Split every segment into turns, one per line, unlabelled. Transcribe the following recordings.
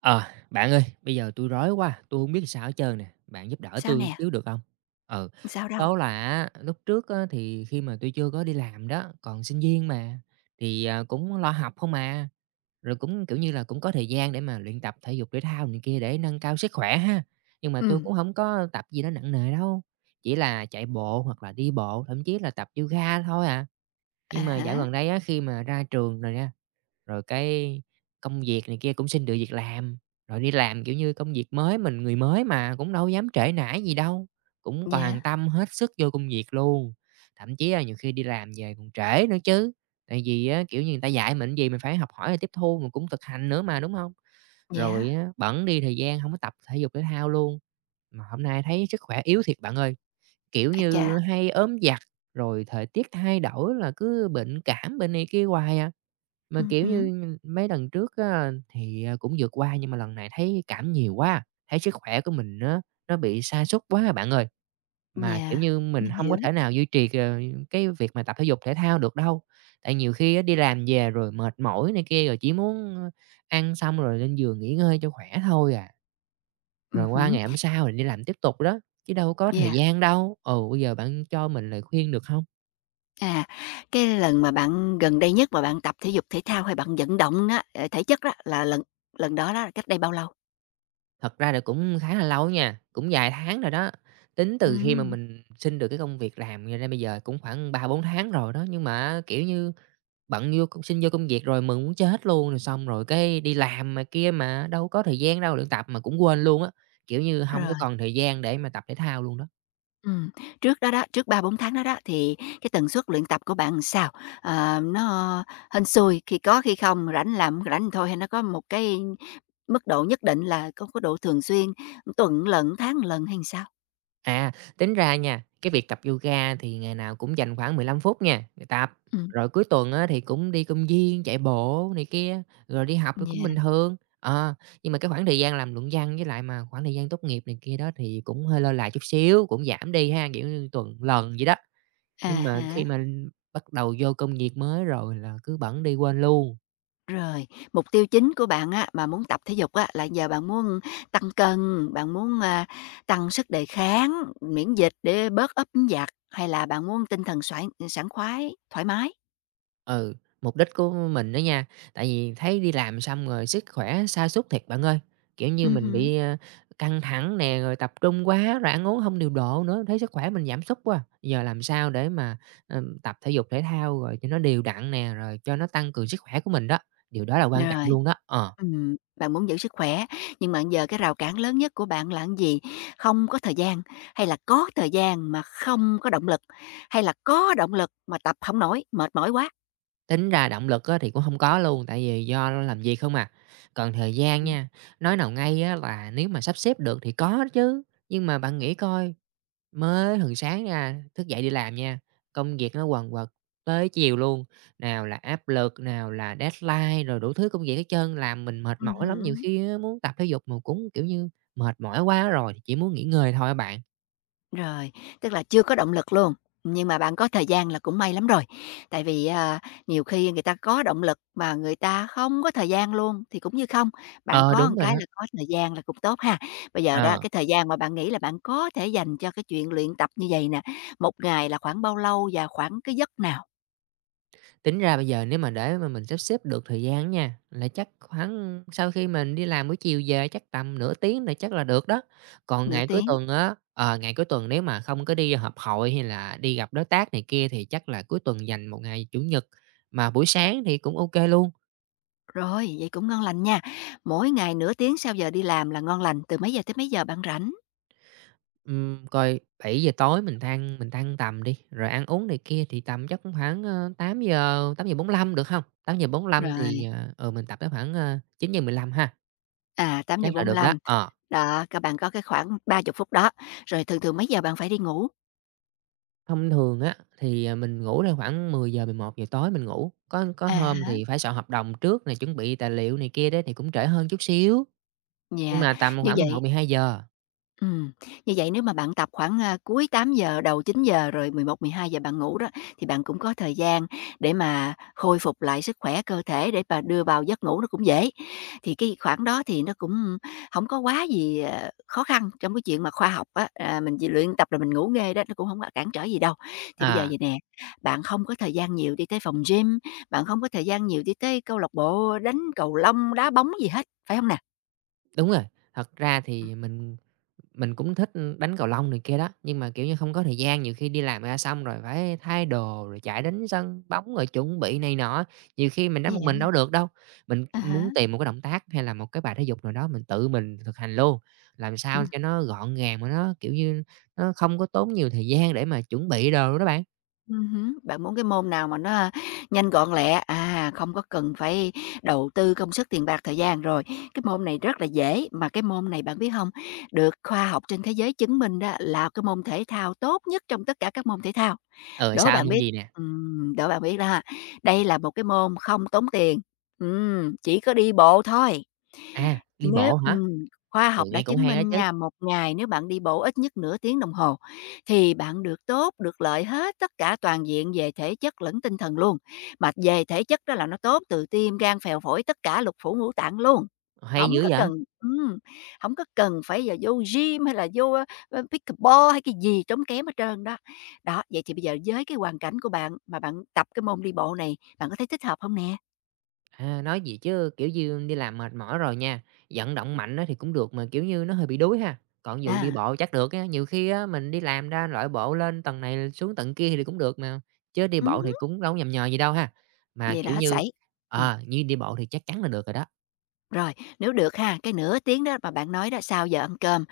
Ờ, bạn ơi, bây giờ tôi rối quá, tôi không biết sao hết trơn nè, bạn giúp đỡ
Sao
tôi
nè?
xíu được không? Ừ,
Sao đâu?
Số là á, lúc trước á thì khi mà tôi chưa có đi làm đó, còn sinh viên mà, thì, cũng lo học không mà rồi cũng, kiểu như là, cũng có thời gian để mà luyện tập thể dục thể thao này kia để nâng cao sức khỏe ha. Nhưng mà tôi
Ừ.
cũng không có tập gì nó nặng nề đâu, chỉ là chạy bộ hoặc là đi bộ, thậm chí là tập yoga thôi à.
À
Nhưng mà dạo
hả.
gần đây á, khi mà ra trường rồi nha, rồi cái công việc này kia cũng xin được việc làm, rồi đi làm, kiểu như, công việc mới, mình người mới mà, cũng đâu dám trễ nải gì đâu, cũng
Dạ.
toàn tâm hết sức vô công việc luôn. Thậm chí là nhiều khi đi làm về còn trễ nữa chứ, tại vì á, kiểu như, người ta dạy mình gì mình phải học hỏi rồi tiếp thu, mình cũng thực hành nữa mà, đúng không? Rồi
Dạ.
á bẵng đi thời gian không có tập thể dục thể thao luôn. Mà hôm nay thấy sức khỏe yếu thiệt bạn ơi, kiểu
À
như,
chà.
hay ốm vặt, rồi thời tiết thay đổi là cứ bệnh cảm, bệnh này kia hoài à. Mà,
Ừ
kiểu
hứm.
như, mấy lần trước á thì, cũng vượt qua nhưng mà lần này thấy cảm nhiều quá, thấy sức khỏe của mình nó bị sa sút quá à bạn ơi. Mà, kiểu
Dạ.
như, mình
Mình
không có
hiểu.
thể nào duy trì, cái việc mà tập thể dục thể thao được đâu. Tại nhiều khi á đi làm về rồi mệt mỏi này kia, rồi chỉ muốn, ăn xong rồi lên giường nghỉ ngơi cho khỏe thôi à, rồi
Ừ
qua
hứm.
ngày hôm sau thì đi làm tiếp tục đó, chứ đâu có thời
Dạ.
gian đâu. Ừ, bây giờ bạn cho mình lời khuyên được không?
À, cái lần mà bạn gần đây nhất mà bạn tập thể dục thể thao hay bạn vận động đó, ờ, thể chất đó là lần lần đó đó, là cách đây bao lâu?
Thật ra là cũng khá là lâu nha, cũng vài tháng rồi đó, tính từ khi mà
Ừm,
mình xin được cái công việc làm cho đến bây giờ cũng khoảng 3 4 tháng rồi đó. Nhưng mà kiểu như, Bận vô công xin vô công việc rồi mừng muốn chết luôn, rồi xong rồi cái đi làm mà kia mà đâu có thời gian đâu luyện tập mà cũng quên luôn á, kiểu như, không
rồi.
có còn thời gian để mà tập thể thao luôn đó.
Ừm, trước đó đó, trước ba bốn tháng đó đó, thì cái tần suất luyện tập của bạn làm sao? Ờ, nó hên xui, khi có khi không, rảnh làm, rảnh thì thôi, hay nó có một cái mức độ nhất định, là có độ thường xuyên, tuần lận tháng lần hay sao?
À, Tính ra nha, cái việc tập yoga thì ngày nào cũng dành khoảng 15 phút nha, rồi tập,
Ừm,
rồi cuối tuần á thì cũng đi công viên chạy bộ này kia, rồi đi học thì cũng
yeah,
bình thường. Ờ, nhưng mà cái khoảng thời gian làm luận văn với lại mà khoảng thời gian tốt nghiệp này kia đó thì cũng hơi lơi là chút xíu, cũng giảm đi ha, kiểu như, tuần lần vậy đó.
à
Nhưng mà khi
há.
mà bắt đầu vô công việc mới rồi là cứ bẵng đi quên luôn.
Rồi, mục tiêu chính của bạn á, mà muốn tập thể dục á, là giờ bạn muốn tăng cân, bạn muốn, à, tăng sức đề kháng, miễn dịch để bớt ốp, ứ, dạt, hay là bạn muốn tinh thần sảng khoái, thoải mái?
Ừ, mục đích của mình đó nha, tại vì thấy đi làm xong rồi sức khỏe sa sút thiệt bạn ơi. Kiểu như mình
Ừm,
bị, căng thẳng nè, rồi tập trung quá, rồi ăn uống hông điều độ nữa, thấy sức khỏe mình giảm sút quá. Giờ làm sao để mà, tập thể dục thể thao rồi cho nó đều đặn nè, rồi cho nó tăng cường sức khỏe của mình đó, điều đó là quan trọng
rồi.
luôn đó. Ờ.
Bạn muốn giữ sức khỏe, nhưng mà giờ cái rào cản lớn nhất của bạn là cái gì? Không có thời gian, hay là có thời gian mà không có động lực, hay là có động lực mà tập không nổi, mệt mỏi quá?
Tính ra động lực á thì cũng không có luôn, tại vì do làm việc không à. Còn thời gian
Ừm,
nha, nói nào ngay á là nếu mà sắp xếp được thì có chứ, nhưng mà bạn nghĩ coi, mới thường sáng ra, thức dậy đi làm nha, công việc nó quần quật tới chiều luôn, nào là áp lực, nào là deadline, rồi đủ thứ công việc hết trơn, làm mình mệt mỏi lắm, nhiều
hứm.
khi á muốn tập thể dục mà cũng, kiểu như, mệt mỏi quá rồi, thì chỉ muốn nghỉ ngơi thôi á bạn.
Rồi, tức là chưa có động lực luôn, nhưng mà bạn có thời gian là cũng may lắm rồi. Tại vì, à, nhiều khi người ta có động lực mà người ta không có thời gian luôn thì cũng như không, bạn
Ờ,
có
đúng
một
rồi
cái
đó.
là có thời gian là cũng tốt ha. Bây giờ đó,
Ờ.
cái thời gian mà bạn nghĩ là bạn có thể dành cho cái chuyện luyện tập như vậy nè, một ngày là khoảng bao lâu và khoảng cái giấc nào?
Tính ra bây giờ nếu mà để mà mình sắp xếp được thời gian nha, là chắc khoảng sau khi mình đi làm buổi chiều về chắc tầm nửa tiếng là chắc là được đó. Còn
Nửa
ngày cuối
tiếng,
tuần á, ngày cuối tuần nếu mà không có đi họp hội hay là đi gặp đối tác này kia thì chắc là cuối tuần dành một ngày Chủ nhật, mà buổi sáng thì cũng OK luôn.
rồi, vậy cũng ngon lành nha. Mỗi ngày nửa tiếng sau giờ đi làm là ngon lành, từ mấy giờ tới mấy giờ bạn rảnh?
Coi 7 giờ tối mình tan tầm đi, rồi ăn uống này kia thì tầm chắc cũng khoảng, tám giờ 8:00, lăm được không tám hông? 8:45
Rồi,
thì, mình tập tới khoảng, 9:15 ha,
à,
chắc là được đó,
8:45.
ờ.
Đó, các bạn có cái khoảng ba chục phút đó, rồi thường thường mấy giờ bạn phải đi ngủ?
Thông thường á, thì, mình ngủ ra khoảng mười mười giờ 11 giờ tối mình ngủ, có
À
hôm
há,
thì phải soạn hợp đồng trước này chuẩn bị tài liệu này kia đấy thì cũng trễ hơn chút xíu, nhưng
yeah,
mà tầm
như
khoảng mười, mười một,
vậy.
mười hai giờ.
Ừm, như vậy nếu mà bạn tập khoảng, a, cuối tám giờ đầu chín giờ, rồi mười mười một mười hai giờ bạn ngủ đó, thì bạn cũng có thời gian để mà khôi phục lại sức khỏe cơ thể, để mà đưa vào giấc ngủ nó cũng dễ. Thì cái khoảng đó thì nó cũng không có quá gì, ờ, khó khăn trong cái chuyện mà khoa học á, à, mình chỉ luyện tập rồi mình ngủ nghe đó, nó cũng không có cản trở gì đâu. Thì bây giờ
À,
vậy nè, bạn không có thời gian nhiều đi tới phòng gym, bạn không có thời gian nhiều đi tới câu lạc bộ đánh cầu lông, đá bóng gì hết, phải không nè?
đúng rồi, thật ra
Ừm.
thì mình cũng thích, đánh cầu lông này kia đó, nhưng mà, kiểu như, không có thời gian, nhiều khi đi làm ra xong rồi phải thay đồ, rồi chạy đến sân bóng, rồi chuẩn bị này nọ, nhiều khi mình đánh một mình
Yeah.
đâu được đâu. Mình
À
muốn
há.
tìm một cái động tác hay là một cái bài thể dục nào đó mình tự mình thực hành luôn, làm sao
Ừm.
cho nó gọn gàng mà nó, kiểu như, nó không có tốn nhiều thời gian để mà chuẩn bị đồ đó bạn.
Hứm, bạn muốn cái môn nào mà nó nhanh gọn lẹ, à, không có cần phải đầu tư công sức, tiền bạc, thời gian. Rồi, cái môn này rất là dễ, mà cái môn này bạn biết không? Được khoa học trên thế giới chứng minh đó là cái môn thể thao tốt nhất trong tất cả các môn thể thao.
Ờ,
Đố
sao
bạn
môn
biết.
gì nè?
Ừm, đố bạn biết đó ha, đây là một cái môn không tốn tiền, chỉ có đi bộ thôi.
À, đi
Nếu
bộ hả?
khoa
Ừ,
học đã
nghe cũng
chứng
hay đó
minh
chứ,
nha, một ngày nếu bạn đi bộ ít nhất nửa tiếng đồng hồ thì bạn được tốt, được lợi hết tất cả toàn diện về thể chất lẫn tinh thần luôn. Mà về thể chất đó là nó tốt từ tim, gan, phèo, phổi, tất cả lục phủ ngũ tạng luôn.
hay
Không
dữ
có
vậy!
cần, ừm, hổng có cần phải giờ vô gym hay là vô, ơ, ơ, pickleball hay cái gì tốn kém hết trơn đó. Đó, vậy thì bây giờ với cái hoàn cảnh của bạn mà bạn tập cái môn đi bộ này, bạn có thấy thích hợp không nè?
À, nói gì chứ, kiểu như, đi làm mệt mỏi rồi nha, vận động mạnh á thì cũng được mà, kiểu như, nó hơi bị đuối ha. Còn vụ đi
À,
bộ chắc được á, nhiều khi á mình đi làm ra loại bộ lên tầng này xuống tầng kia thì cũng được mà, chứ đi bộ thì
ừm,
cũng đâu có nhằm nhò gì đâu ha. Mà,
vậy là
kiểu
hết
như,
sảy. Ừm.
như đi bộ thì chắc chắn là được rồi đó,
Rồi, nếu được ha, cái nửa tiếng đó mà bạn nói đó, sau giờ ăn cơm,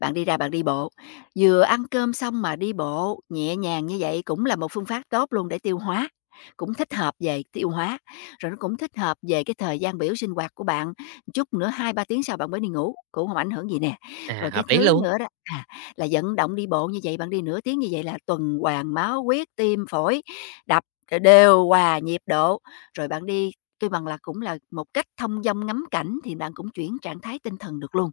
bạn đi ra bạn đi bộ. Vừa ăn cơm xong mà đi bộ nhẹ nhàng như vậy cũng là một phương pháp tốt luôn để tiêu hóa, cũng thích hợp về tiêu hóa, rồi nó cũng thích hợp về cái thời gian biểu sinh hoạt của bạn. Chút nữa hai ba tiếng sau bạn mới đi ngủ, cũng không ảnh hưởng gì nè.
à,
Rồi
hợp
cái
lý
thứ
luôn,
nữa đó, à, là vận động đi bộ như vậy, bạn đi nửa tiếng như vậy là tuần hoàn máu huyết, tim phổi đập đều hòa nhịp độ, rồi bạn đi kêu bằng là cũng là một cách thông dong ngắm cảnh thì bạn cũng chuyển trạng thái tinh thần được luôn.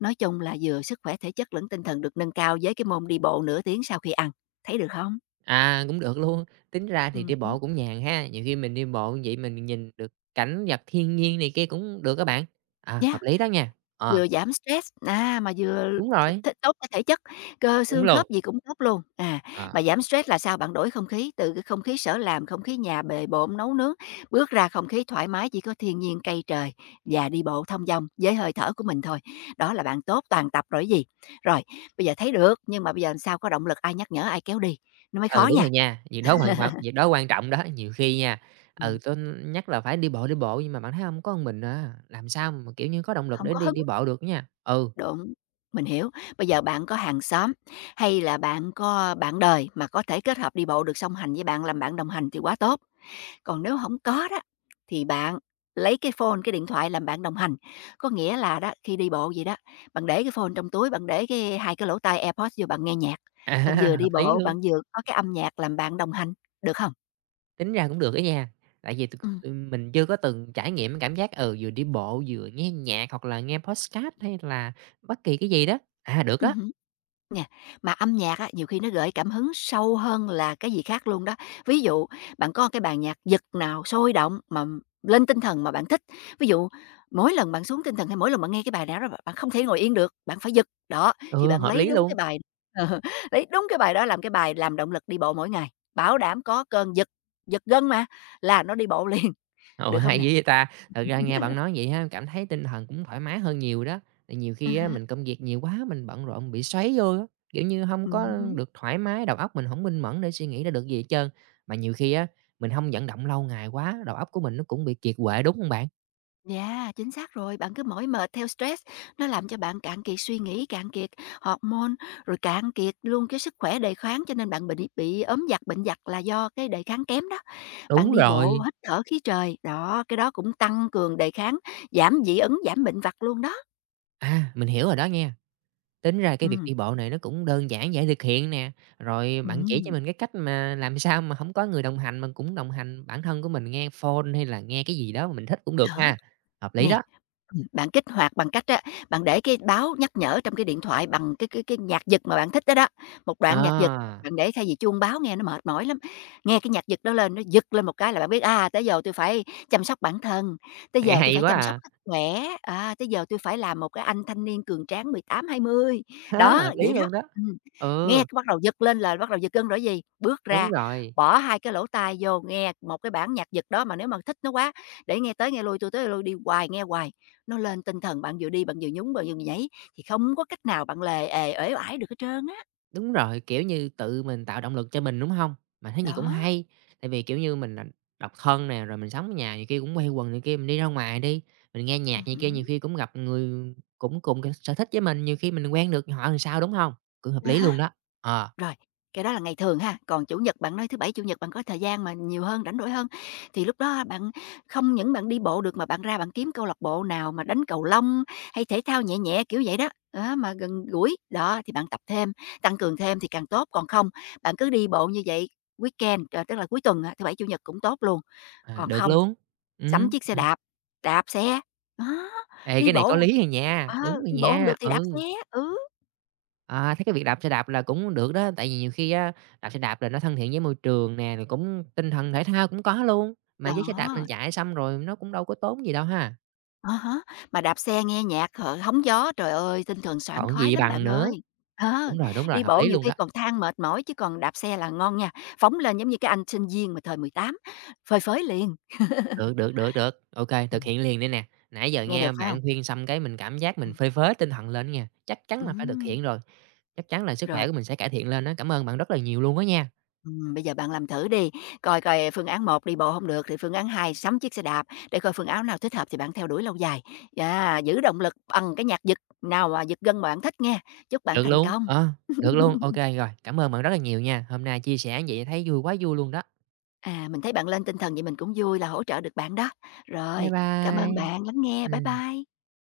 Nói chung là vừa sức khỏe thể chất lẫn tinh thần được nâng cao với cái môn đi bộ nửa tiếng sau khi ăn. Thấy được không?
à, cũng được luôn. Tính ra thì đi
Hứm.
bộ cũng nhàn ha, nhiều khi mình đi bộ như vậy mình nhìn được cảnh vật thiên nhiên này kia cũng được các bạn. À,
Yeah.
hợp lý đó nha, ờ,
Vừa giảm stress, à, mà vừa
đúng rồi,
t tốt cho thể chất, cơ
đúng
xương
luôn,
khớp gì cũng tốt luôn. À,
ờ.
mà giảm stress là sao? Bạn đổi không khí, từ cái không khí sở làm, không khí nhà bề bộn, nấu nướng, bước ra không khí thoải mái chỉ có thiên nhiên, cây trời và đi bộ thong dong với hơi thở của mình thôi. Đó là bạn tốt toàn tập rồi gì. Rồi, bây giờ thấy được, nhưng mà bây giờ làm sao có động lực, ai nhắc nhở, ai kéo đi, nó mới
Ừ,
khó
đúng
nha.
rồi nha, việc đó hoàn hoặc việc đó quan trọng đó, nhiều khi nha, ừ,
Ừm,
tôi nhắc là phải đi bộ nhưng mà bạn thấy không? Có một mình à, làm sao mà, kiểu như, có động lực
hông
để
có
đi
hứng.
đi bộ được nha. Ừ,
Đúng, mình hiểu. Bây giờ bạn có hàng xóm hay là bạn có bạn đời mà có thể kết hợp đi bộ được song hành với bạn, làm bạn đồng hành thì quá tốt. Còn nếu không có đó, thì bạn lấy cái phone, cái điện thoại làm bạn đồng hành. Có nghĩa là đó, khi đi bộ vậy đó, bạn để cái phone trong túi, bạn để cái hai cái lỗ tai AirPods vô bạn nghe nhạc, bạn vừa
à, hợp
đi
lý
bộ,
luôn,
bạn vừa có cái âm nhạc làm bạn đồng hành, được không?
tính ra cũng được á nha, tại vì t
Ừm.
mình chưa có từng trải nghiệm cái cảm giác, ừ, vừa đi bộ vừa nghe nhạc hoặc là nghe podcast hay là bất kỳ cái gì đó. À, được á,
Ừm. Nè, mà âm nhạc á, nhiều khi nó gợi cảm hứng sâu hơn là cái gì khác luôn đó. Ví dụ, bạn có cái bàn nhạc giật nào sôi động mà lên tinh thần mà bạn thích, ví dụ mỗi lần bạn xuống tinh thần hay mỗi lần bạn nghe cái bài nào đó bạn không thể ngồi yên được, bạn phải giật, đó, thì
ừ,
bạn
hợp
lấy
lý
đúng cái
luôn.
bài lấy đúng cái bài đó làm cái bài làm động lực đi bộ mỗi ngày, bảo đảm có cơn giật giật gân mà, là nó đi bộ liền,
Ồ,
được không
hay
nè?
dữ vậy ta! Thật ra nghe bạn nói vậy ha cảm thấy tinh thần cũng thoải mái hơn nhiều đó. Tại nhiều khi á,
À,
mình công việc nhiều quá, mình bận rộn bị xoáy vô á, kiểu như, không có được thoải mái, đầu óc mình không minh mẫn để suy nghĩ ra được gì hết trơn. Mà nhiều khi á, mình không vận động lâu ngày quá, đầu óc của mình nó cũng bị kiệt quệ, đúng không bạn?
dạ chính xác rồi. Bạn cứ mỏi mệt theo stress, nó làm cho bạn cạn kiệt suy nghĩ, cạn kiệt hormone, rồi cạn kiệt luôn cái sức khỏe đề kháng, cho nên bạn bị ốm vặt, bệnh vặt là do cái đề kháng kém đó. Bạn
Đúng
đi bộ,
rồi.
hít thở khí trời, đó, cái đó cũng tăng cường đề kháng, giảm dị ứng, giảm bệnh vặt luôn đó.
À, mình hiểu rồi đó nha. Tính ra cái việc
Ừm,
đi bộ này nó cũng đơn giản, dễ thực hiện nè. Rồi bạn chỉ cho
ừm,
mình cái cách mà làm sao mà không có người đồng hành, mình cũng đồng hành bản thân của mình nghe phone hay là nghe cái gì đó mà mình thích cũng được
đó.
ha. Hợp lý
Nè,
đó.
bạn kích hoạt bằng cách á, bạn để cái báo nhắc nhở trong cái điện thoại bằng cái nhạc giật mà bạn thích đó đó, một đoạn nhạc giật,
À,
bạn để thay vì chuông báo nghe nó mệt mỏi lắm. Nghe cái nhạc giật đó lên, nó giật lên một cái là bạn biết, à, tới giờ tôi phải chăm sóc bản thân, tới
nghe
giờ tôi
hay
phải
quá
chăm sóc
à!
sức khỏe, à, tới giờ tôi phải làm một cái anh thanh niên cường tráng 18 20.
Há,
Đó,
hợp lý
vậy đó.
luôn đó.
Ừm, nghe
Ừ,
cái bắt đầu giật lên là bắt đầu giật gân rồi gì, bước
đúng
ra,
rồi,
bỏ 2 cái lỗ tai vô nghe một cái bản nhạc giật đó, mà nếu mà thích nó quá để nghe tới nghe lui, tôi tới lui đi hoài, nghe hoài, nó lên tinh thần, bạn vừa đi bạn vừa nhún, bạn vừa nhảy thì không có cách nào bạn lề ề, uể oải được hết trơn á.
đúng rồi, kiểu như, tự mình tạo động lực cho mình, đúng hông? Mình thấy gì cũng
Đó,
hay, tại vì, kiểu như, mình là độc thân nè, rồi mình sống ở nhà nhiều khi cũng quây quần này kia, mình đi ra ngoài đi, mình nghe nhạc này kia, nhiều
hứm.
khi cũng gặp người cũng cùng cái sở thích với mình, nhiều khi mình quen được họ làm sao, đúng hông? Cũng hợp lý
À.
luôn đó. Ờ,
Rồi, cái đó là ngày thường ha, còn Chủ nhật bạn nói thứ Bảy, Chủ nhật bạn có thời gian mà nhiều hơn, rảnh rỗi hơn, thì lúc đó bạn không những bạn đi bộ được mà bạn ra bạn kiếm câu lạc bộ nào mà đánh cầu lông hay thể thao nhẹ nhẹ, kiểu vậy đó, đó, mà gần gũi, đó, thì bạn tập thêm, tăng cường thêm thì càng tốt, còn không bạn cứ đi bộ như vậy weekend, ờ, tức là cuối tuần á, thứ Bảy, Chủ nhật cũng tốt luôn.
à,
Còn
được
không,
luôn.
sắm
Ừm,
chiếc xe
à,
đạp, đạp xe, đó,
ê,
đi
cái này có
bộ,
lý rồi nha,
ờ,
đúng rồi
đi bộ không được
nha,
thì đạp xe,
ừ.
ừ,
À, thấy cái việc đạp xe đạp là cũng được đó, tại vì nhiều khi á, đạp xe đạp là nó thân thiện với môi trường nè, rồi cũng tinh thần thể thao cũng có luôn, mà với xe đạp mình
đó.
chạy xong rồi nó cũng đâu có tốn gì đâu ha,
À há, mà đạp xe nghe nhạc, hở hóng gió, trời ơi, tinh thần sảng
còn
khoái
gì
lắm
bằng
bạn ơi.
nữa.
Ờ,
Đúng rồi,
đi
hợp
bộ
lý
nhiều
luôn
khi
đó.
còn than mệt mỏi chứ còn đạp xe là ngon nha, phóng lên giống như cái anh sinh viên mà thời 18 phơi phới liền.
Được, được, được, được, OK thực
Ừm,
hiện liền đây nè. Nãy giờ
nghe được
nghe
phải không?
bạn khuyên xong cái mình cảm giác mình
Ừm,
phơi phới tinh thần lên nha, chắc chắn là phải thực
ừm,
hiện rồi, chắc chắn là sức khỏe
rồi,
của mình sẽ cải thiện lên đó. Cảm ơn bạn rất là nhiều luôn đó nha.
bây giờ bạn làm thử đi, coi coi phương án một đi bộ không được thì phương án 2 sắm chiếc xe đạp để coi phương án nào thích hợp thì bạn theo đuổi lâu dài. Yeah, giữ động lực bằng cái nhạc giật nào mà giật gân bạn thích nghe. Chúc bạn
Được
thành
luôn,
công.
được luôn, OK rồi, cảm ơn bạn rất là nhiều nha. Hôm nay chia sẻ như vậy thấy vui quá vui luôn đó.
À, mình thấy bạn lên tinh thần vậy mình cũng vui là hỗ trợ được bạn đó.
Bye
Rồi, cảm ơn
bye.
bạn lắng nghe. Bye
Ừ.
bye.